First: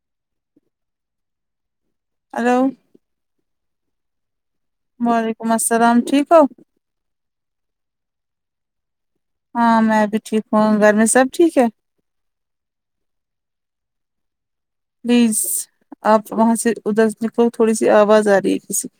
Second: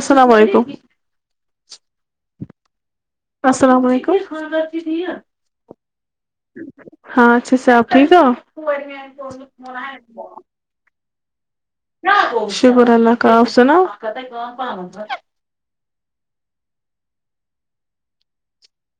السلام علیکم ہیلو السلام علیکم وعلیکم السلام ٹھیک ہو ہاں اچھے سے آپ ٹھیک ہو [unintelligible] ہاں میں بھی ٹھیک ہوں گھر میں سب ٹھیک ہے شکر اللہ کا آپ سناو پلیز آپ وہاں سے ادھر سے نکلو تھوڑی سی آواز آ رہی ہے کسی کی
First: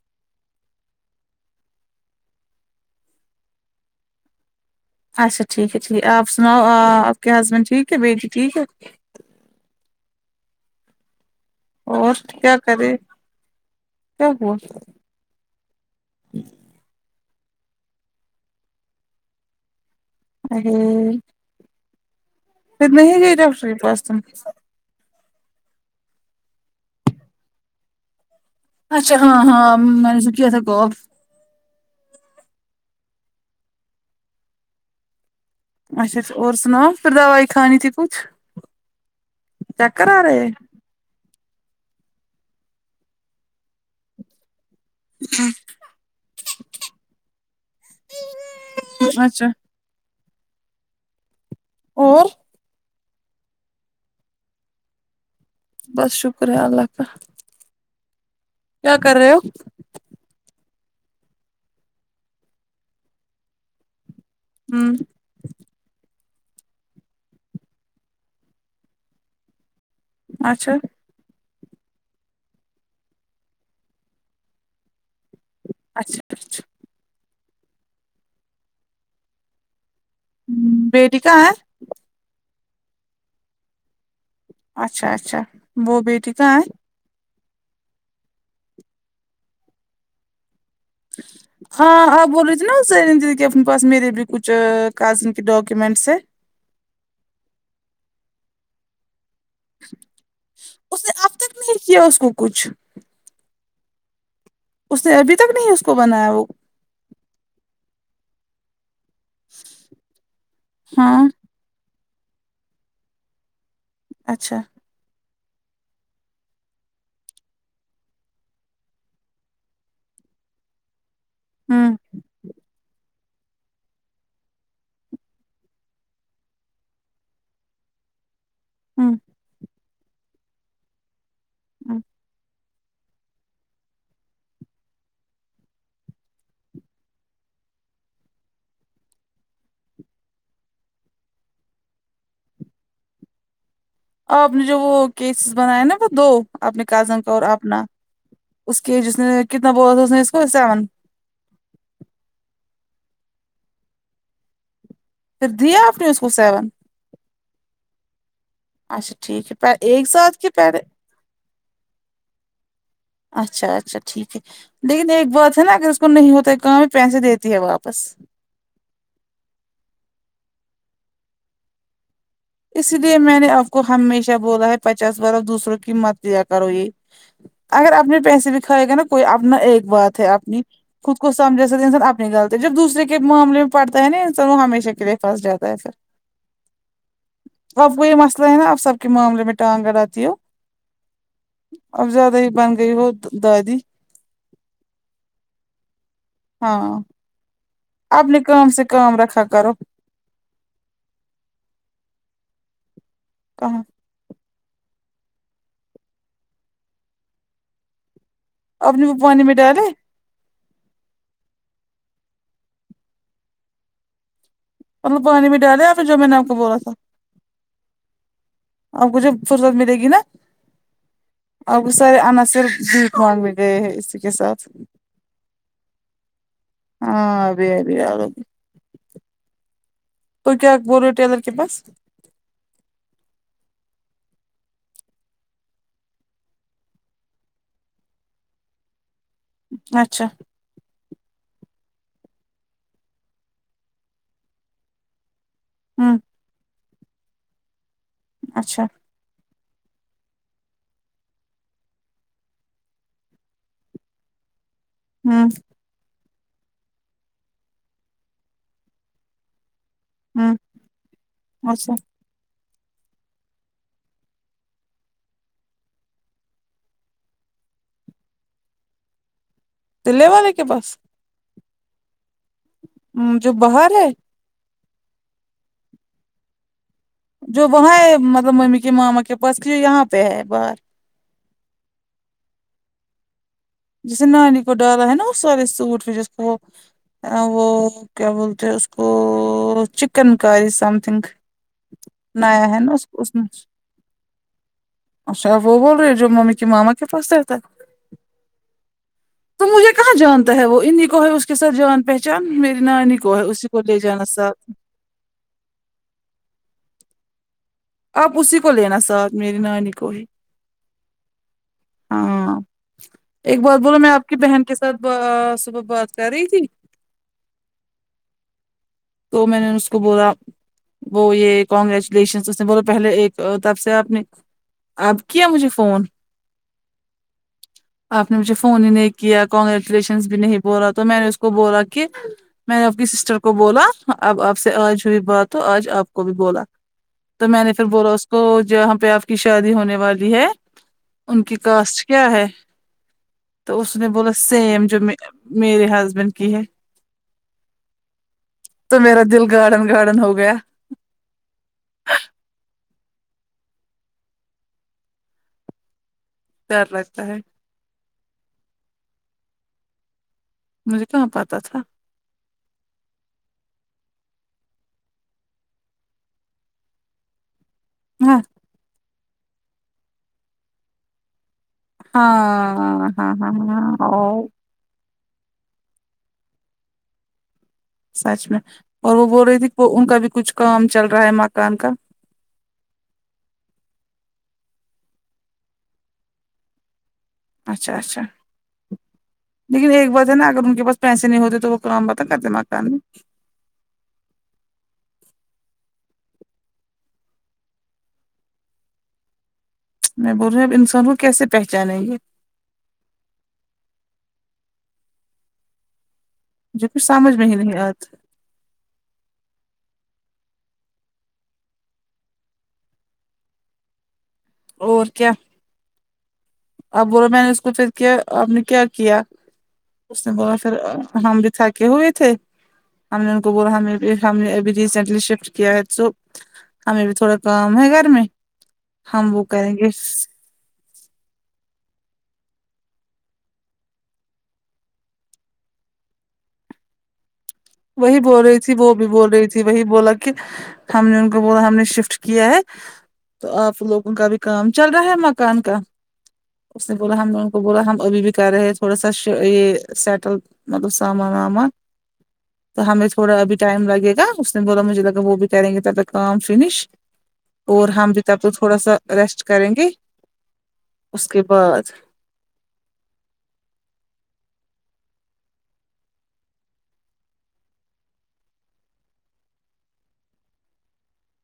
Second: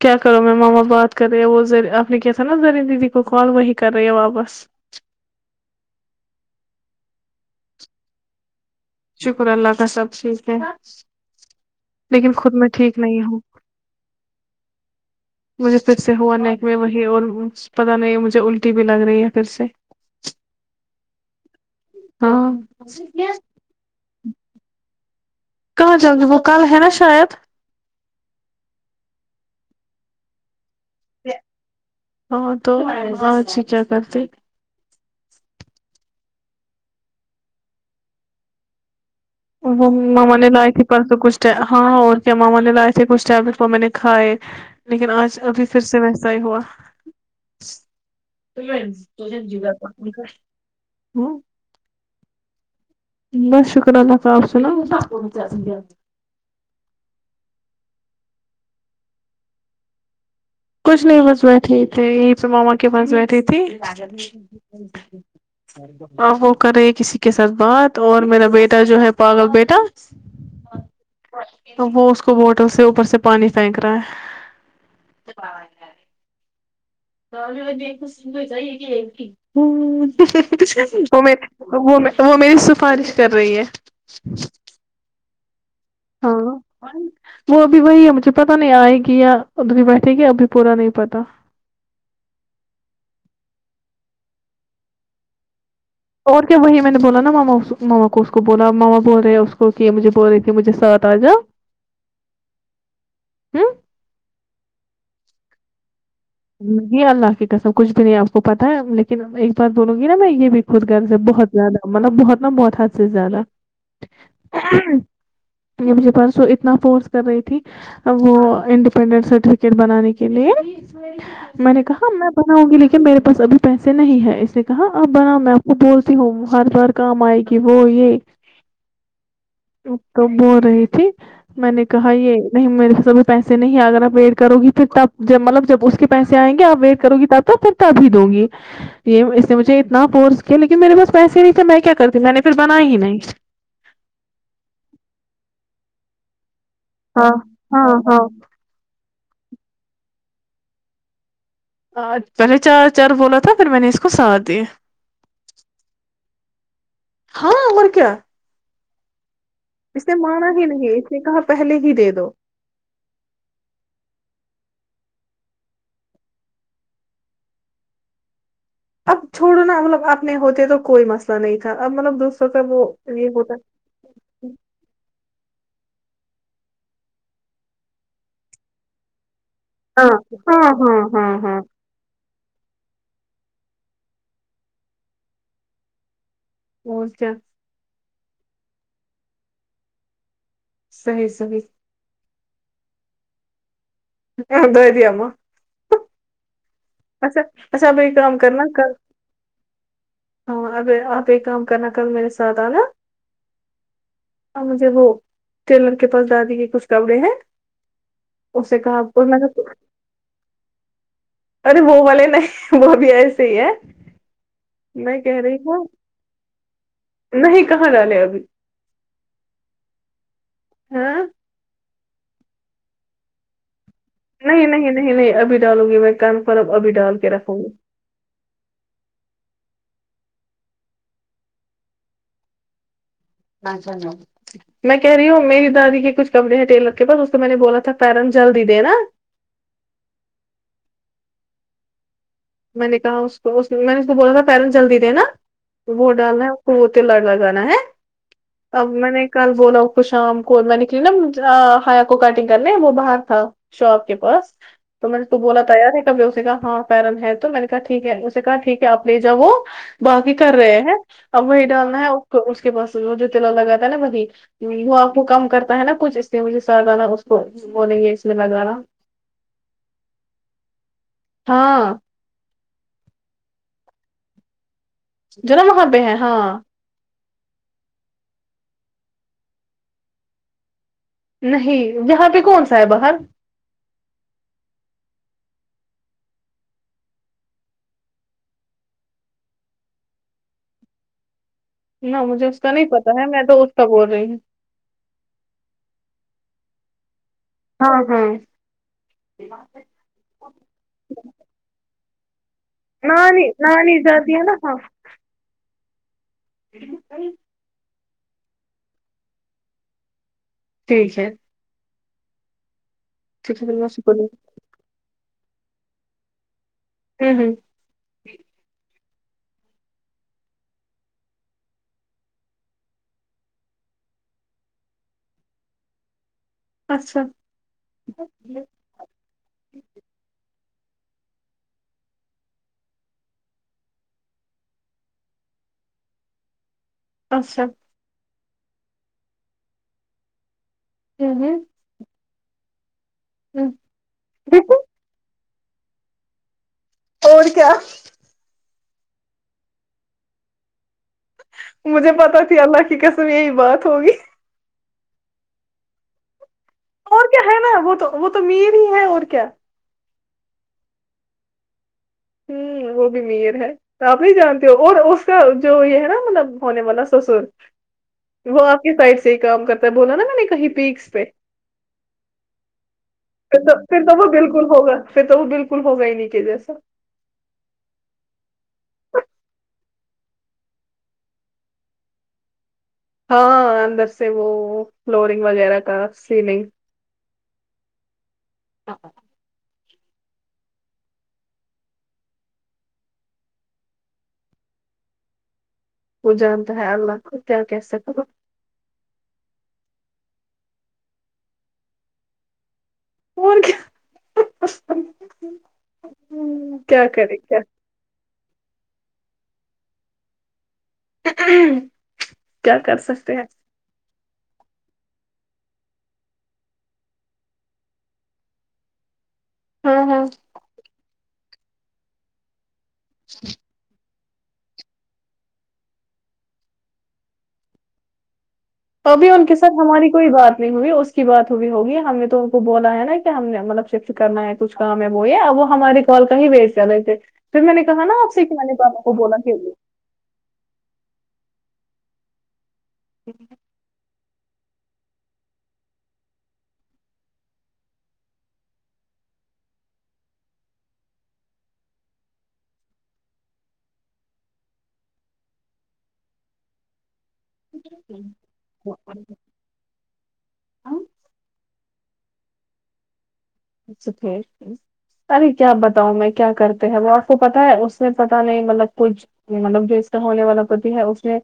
کیا کرو میں ماما بات کر رہے ہیں وہ آپ نے کیا تھا نا زری دیدی کو کال وہی کر رہے ہیں واپس اچھا ٹھیک ہے چلیے آپ سنا ؤ آپ کے ہسبینڈ ٹھیک ہے بیٹی ٹھیک ہے شکر اللہ کا سب ٹھیک ہے اور لیکن خود کیا میں کرے ٹھیک نہیں ہوں کیا ہوا مجھے پھر سے ہوا نیک میں وہی اور پتہ نہیں مجھے الٹی بھی لگ رہی ہے پھر سے ارے ہاں پھر نہیں گئی ڈاکٹر کے پاس تم کہاں جاو گی وہ کل ہے نا شاید اچھا ہاں ہاں میں نے کیا تھا کو ہاں تو [unintelligible] کیا کرتے اچھا اور سناؤ پھر دوائی کھانی تھی کچھ چکر آ مما رہے نے ہیں؟ لائی تھی پرسو کچھ ہاں اور کیا ماما نے لائے تھے کچھ ٹیبلٹ وہ میں نے کھائے لیکن آج ابھی پھر سے ویسا ہی ہوا اچھا [unintelligible] اور بس شکر اللہ کا آپ سناو بس شکر ہے اللہ کا کیا کر رہے ہو کچھ نہیں بس بیٹھی تھی یہ ماما کے پاس بیٹھے تھی ہوں اب وہ کر رہی کسی کے ساتھ بات اور میرا بیٹا جو ہے پاگل بیٹا اچھا تو وہ اس کو بوٹل سے اوپر سے پانی پھینک رہا ہے اچھا اچھا [unintelligible] آب بیٹی کہاں ہے وہ م وہ میری سفارش کر رہی ہے اچھا اچھا وہ بیٹی ہاں کہاں ہے وہ ابھی وہی ہے مجھے پتا نہیں آئے گی یا ادھرنی بیٹھے گی ابھی پورا نہیں پتا ہاں آپ بول رہے تھھی نا ز اپنے پاس میرے بھی کچھ کازن کے ڈاکومنٹس ہیں اور کیا وہی میں نے بولا نا ماما ماما کو اس کو بولا ماما بول رہے ہیں اس کو اوک مجھے بول رہی تھی مجھے سات اس نے آ اب جاؤ تک نہیں کیا اس کو کچھ ہ اس نے ابھی تک نہیں اس کو بنایا وہ اللہ کی قسم کچھ بھی نہیں آپ کو پتہ ہے لیکن ایک بار دونوں کی نا میں یہ بھی خود گھر سے ہاں بہت زیادہ مطلب بہت نا بہت حدھ سے زیادہ اچھا یہ مجھے پرسو اتنا فورس کر رہی تھی ا وہ انڈیپینڈنس سرٹیفکیٹ بنانے کے لیے میں نے ہوں کہا میں بناؤں گی لیکن میرے پس اب پیسے نہیں ہے اس نے کہا اب بناؤ میں آپ کو بولتی ہوں ہر بار کام آئے گی وہ یہ ہوں تو بول رہی تھی میں نے ہوں کہا یہ نہیں میرے پسب بھی پیسے نہیں اگر آپ ویٹ کرو گی پھر تب جب مطلب جب اس کے پیسے آئیں گے آپ ویٹ کرو گی تب تو پھر تبھی دوں گی یہ اس نے مجھے اتنا پورس کیا لیکن میرے پاس پیسے نہیں تھے میں کیا کر کے میں نے پھر بنا ہی نہیں آپ نے جو وہ کیسز بنایا نا وہ دو اپنے کزن ہاں کا اور اپنا ہاں ہاں اس کی ایج اس نے کتنا بول تھا اس نے اس کو سیون پہلے چار چار بولا تھا پھر میں نے اس کو ساتھ دیا پھر دیا آپ نے اس کو سیون ہاں اور کیا اچھا ٹھیک ہے ایک اس نے ساتھ کے مانا ہی پہلے نہیں اس نے کہا پہلے ہی دے دو اچھا اچھا ٹھیک ہے لیکن ایک بات ہے نا اگر اس کو نہیں ہوتا ہے کام پیسے دیتی ہے واپس اب چھوڑو نا مطلب اپنے ہوتے تو کوئی مسئلہ نہیں تھا اب مطلب دو اس لیے میں نے آپ کو ہمیشہ بولا ہے پچاس بر دوسروں کی مت لیا کرو یہ اگر اپنے پیسے بھیکھھائے گا نا کوئی اپنا ایک ہاں بات ہے اپنی ہاں ہاں خود کو ہاں ہاں سمجھ سک انسان نی لط ہے جب دوسرے کے معامل میں پڑتا ہے نا ان س ہمیشہ کے لیے پھنس جات ہے پھر [unintelligible] آپ کو یہ مسئلہ ہے نا آپ سب کے معاملے میں ٹانگگر آتی ہو صحیح صحیح اب زیادہ ہی بن گئی ہو دادی دادی اماں ہاں اچھااچھا اب ایک اپنے کرنا کام سے کل کام رکھا کرو ہاں اب آپ ایک کام کرنا کل میرے ساتھ آنا کہاں اور مجھے وہ ٹیلر کے پاس دادی کے کچھ کپڑے ہیں اسے آپ کہا نے وہ کو پانی میں ڈالے [unintelligible] ارے وہ والے نہیں وہ بھی ایسے ہی ہے میں مطلب کہہ پانی رہی ڈالے ہوں آپ نے جو میں نے آپ کو بولا تھا نہیں کہاں ڈالے ابھی اور کجھے فرصت ملے گی نا ہاں اب سرے انناصر بیٹ مانگ بھی گئے ہیں اس [unintelligible] نہیں نہیں نہیں نہیں ابھی ڈالوں گی میں کنفرم ابھی ڈال کے ہاں رکھوں گی ابھی ابھی تو کیا بول رہو ٹیلر کے پاس [unintelligible] میں کہہ رہی ہوں میری دادی کے کچ کپڑے ہیں ٹیلر کے پاس اس کو میں نے بولا تھا پیرن جلدی دینا اچھا میں نے کہا اس میں نے اس کو بولا تھا پیرن جلدی دے نا وہ ہوں ڈالنا ہے اچھا [unintelligible] کل وہ لوگ کو شام کووار نکلی نا ہیا کو کٹنگ کر ل وہ باہر تھا شاپ کے پاس تو میں نے تو ہوں بولا تیار ہے کبھی اسے کا ہاں پیرن ہے تو میں نے کہا ٹھیک ہے اسے کہا ٹھیک ہے آپ لے جاؤ وہ باقی کر ہوں رہے ہیں اب وہی اچھا ڈالنا ہے اس کے پس وہ جو تلا لگاتا ہے نا ب وہ آپ کو کم کرتا ہے نا کچھ اس لیے مجھے سانا اس کو بولیں گے اس لیے میںگانا دلے والے کے پاس ہاں جو باہر ہے جنا وہاں پہ ہے ہاں جو وہاں ہے مطلب ممی کے ماما کے پاس کی یہاں پہ ہے باہر نہیں یہاں پہ کون سا ہے باہر جیسے نانی کو ڈالا ہے نا وہ سارے سوٹ پ جس کو وہ کیا بولتے ہیں اس کو چکن کاری سم تھنگ نہ مجھے اس کا نہیں پتا ہے میں دو اس کا بول رہی ہوں اچھا وہ بول رہی ہو جو ممی کے ماما کے پاس رہتا ہاں ہاں تو مجھے کہاں جانتا ہے وہ انیں کو ہے اس کے ساتھ جان پہچان ینانی کو ہے نانی اسی کو لے نانی جانا جاتی ہے سا نا ہاں [unintelligible] آپ اسی کو لینا ساتھ میری نانی کو ہی ٹھیک ہے ہاں ایک ٹھیک ہے بار بولو میں سکول آپ ہوں کی بہن کے ساتھ صبح بات کر رہی تھی ہم ہم تو میں نے اس کو بولا وہ یہ کانگریچولیشن اس نے بولو پہلے ایک طرف سے آپ نے اب کیا مجھے فون اچھا آپ نے مجھے فون ہی نے کیا کیا کنگریچولیشن بھی نہیں بولا تو میں نے اس کو بولا کہ میں نے اپ کی سسٹر کو بولا اں اب آپ سے آج ہوئی بات ہو آج آپ کو بھی بولا تو میں اچھا نے پھر بولا اس کو جہاں پہ آپ کی شادی ہونے والی ہے ہوں ان کی ہوں کاسٹ کیا ہے ہوں۔ تو اس نے بولا سیم جو میرے ہسبینڈ کی ہے اور کیا تو میرا دل گارڑڈن گارڈن ہو گیا مجھے پتا کی اللہ کی قسم یہی بات ہوگی ڈر اور لگتا کیا ہے نا وہ تو وہ تو ا میر ہی ہے اور کیا مجھے کہاں پاتا تھا ھمم وہ بھی امیر ہے تو آپ نہیں جانتے ہو اور اس کا جو یہ ہے نا مطلب ہونے والا سسر ہاں وہ آپ کے سائڈ سے ہی کام کرتا ہے بولا نا میں نے کہیں پیکس پہ ہاں ہاں ہاں پھر تو ہاں پھر تو وہ اور بالکل ہوگا پھر تو وہ بالکل ہوگا ہی نہیں کہ جیسا سچ میں اور وہ بول رہی تھی کہ ان کا بھی کچھ کام چل رہا ہے مکان کا ہاں اندر سے وہ فلورنگ وغیرہ کا سیلنگ اچھا اچھا لیکن ایک بات ہے نا اگر ان کے پاس پیسے نہیں ہوتے تو وہ کام پتا کرتے مکان میں وہ جانتا ہے اللہ کو کیا کہہ سکتے میں بول رہی اب انسان کو کیسے پہچانیگے اور کیا مجھے کچھ کیا سمجھ کرے میں کیا نہیں آ کیا کر سکتے ہیں اور کیا اب بولو میں نے اس کو پھر کیا آپ نے کیا کیا ہاں ہاں اس نے بولا پھر ہم بھی تھا کے ہوئے تھے ہم نے ان کو بولا ہمیں بھی ہم نے ابھی ریسینٹلی شفٹ کیا ہے تو ہمیں بھی تھوڑا کام ہے گھر میں توبھی ہم وہ ان کے کریں ساتھ گے ہماری کوئی بات نہیں ہوئی اس کی بات ہوئی ہوگی ہم نے تو ان کو بولا ہے نا کہ ہم نے مطلب شفٹ کرنا ہے کچھ کام ہے وہ یہ وہ ہمارے کال کا ہی وائٹ کر رہے تھے پھر میں نے کہا نا وہی آپ بول سے کہ رہی میں تھی نے وہ پاپا بھی کو بول بولا رہی تھی وہی بولا کی ہم نے ان کو بولا ہم نے شفٹ کیا ہے تو آپ لوگوں کا بھی کام چل رہا ہے مکان کا اس نے بولا ہم لوگوں بولا ہم ابھی بھی کر رہے تھوڑا سا یہ سیٹل مگر سامان وامان تو ہمیں تھوڑا ابھی ٹائم لگے گا اس دن بولا مجھے لگا وہ بھی کریں گے کام فینش اور ہم جب تک تھوڑا سا ریسٹ کریں گے اس کے بعد [unintelligible] ارے کیا بتاؤں میں کیا کرتے ہیں وہ آپ کو پتا ہے اس نے پتا نہیں مطلب کچھ مطلب جو اس کا ہونے والا پتی ہے اس نے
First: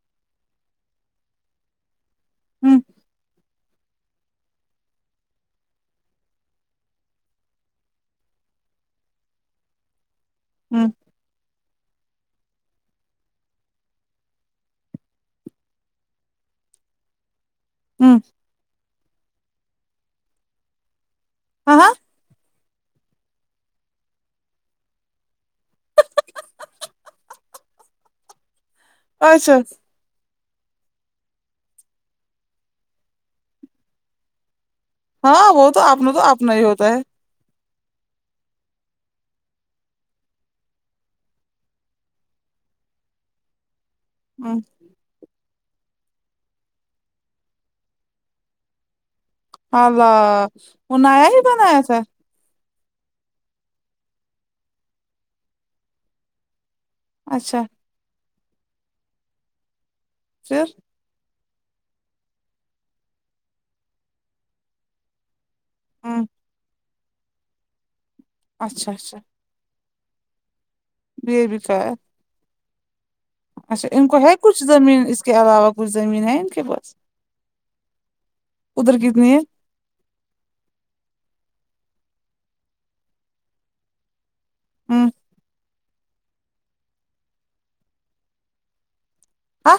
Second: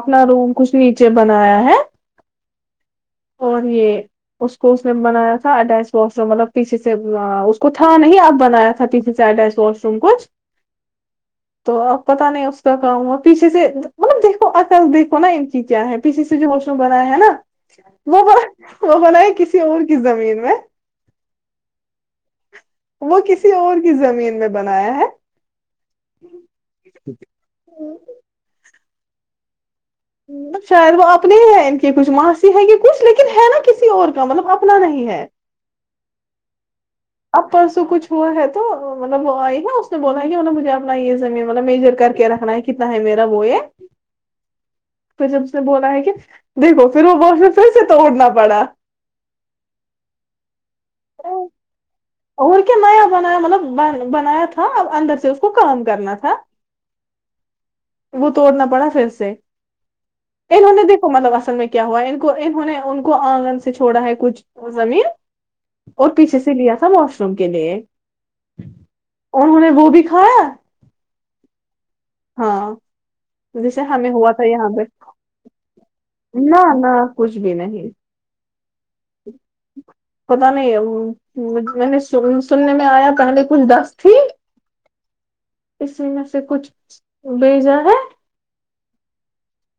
اپنا روم کچھ نیچے بنایا ہے ھمم اور یہ اس کو اس نے بنایا تھا اٹیچ واش روم مطلب پیچھے سے اس کو تھا نہیں اب بنایا تھا پیچھے سے اٹیچ واش روم کچھ ہمم تو اب پتاہ نہیں اس کا کہ ہوا پیچھے سے مطلب دیکھو عقل دیکھو نا انکی کیا ہے پیچھ سے جو واش روم بنایا ہے نا ہوں وہ بناوہ بنا ہے کسی اور کی زمین میں ہاں ہاں وہ کسی اور کی زمین میں بنایا ہے اچھا شاید وہ اپنی ہی ہے ان کی کچھ ماسی ہے کی کچھ لیکن ہے نا کسی اور کا مطلب اپنا نہیں ہے ہاں وہ تو اپنا تو اپنا ہی ہوتا ہے اب پرسوں کچھ ہوا ہے تو مطلب وہ آئی نا اس نے بولا ہے کی مطب مجھے اپنا یے زمین مطلب میجر کر کے رکھنا ہے کتنا ہے میرا وہ یے ہمم پھر جب اس نے بولا ہے کی دیکھو پھر وہ بولے پھر سے توڑنا پڑا اللہ وہ نیا ہی بنایا تھا اور کیا نیا بنایا مطلب بنایا تھا اندر سے اس کو کام کرنا تھا اچھا وہ توڑنا پڑا پھر سے پھر انہوں نے دیکھا مطلب اصل میں کیا ہوا ہے ان کو انہوں نے ان کو آنگن سے چھڑا ہے کچھ زمین اور ہوں پیچھے سے لیا تھا واش روم کے لیے اچھا اچھا انہوں نے وہ بھی کھایا یے بھی کھایا ہاں جیسے اچھا ان ہمیں کو ہوا ہے تھا کچھ یہاں پہ زمین اس کے علاوہ کچھ زمین ہے ان نہ کے نہ پاس کچھ بھی ادھر کتنی ہے پتو نہیں میں نے سننے میں آیا پہلے کچھ دس تھی ہمم اسی میں سے کچھ بھیجا ہے ہاں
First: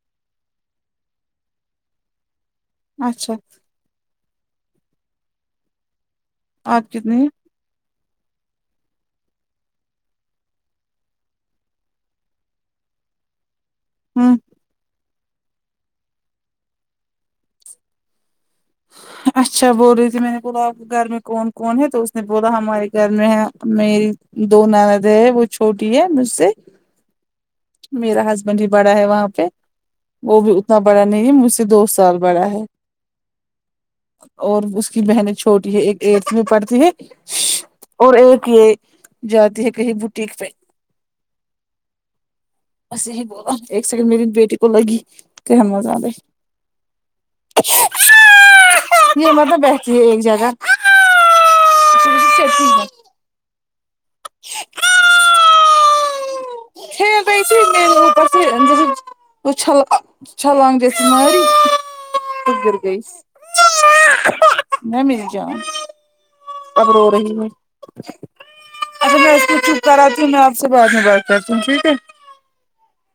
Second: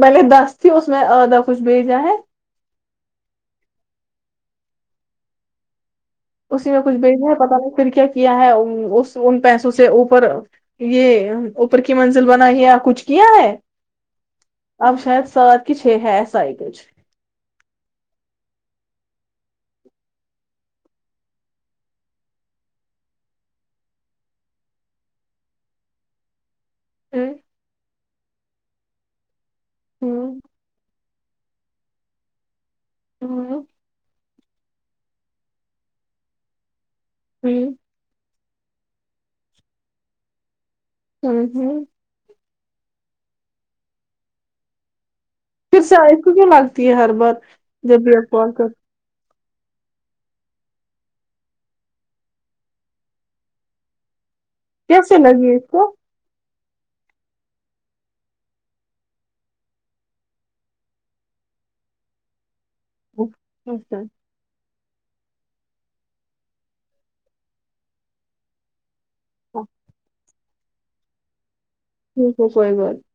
پہلے دس تھی اس میں آدھا کچھ بھیجا ہے اچھا اسی میں آپ کچھ کتنی بھیجنا ہے پتہ نہیں پھر کیا کیا ہے ان پیسوں سے اوپر یے اوپر کی منزل بنا ہے یا کچھ کیا ہے ہمم اب شاید سات کی چھ ہے ایسا ہی کچھ ہاں اچھا بول رہی تھی میں نے بولا آپ گھر میں کون کون ہے تو اس نے بولا ہمارے گھر میں ہے میری دو نند ہے وہ چھوٹی ہے مجھ سے ہمم میرا ہسبینڈ ہی بڑا ہے وہاں پے ہ وہ بھی اتنا بڑا نہیں ہے مجھ سے دو سال بڑا ہے ہمم اور اس کی بہنیں چھوٹی ہے ایک ایٹتھ میں پڑھتی ہے ہ اور ایک یے جاتی ہے کہی بوٹیک پے ہمم ہمم بس یہی بولا ایک سیکنڈ میری بیٹی کو لگی کہن پھر سے مزہ میں آیات کو کیوں لگتی ہے ہر بار جب بھی آپ کال پے یے مت نا بیٹھتی ہے ایک جگہ [inaudible] کیسے لگی اس کو کھل رہی تھی میرے اپر سے اچھل چھلانگ جیسے ماری پھر گر گئی اچھا نہ میری جان اب رو رہی ہے اب میں ایسے چپ کر رہاتی ہوں میں آپ تم سے بعد میں بات کر توں ٹھیک ہے ٹیک ہے کوئی بات نہی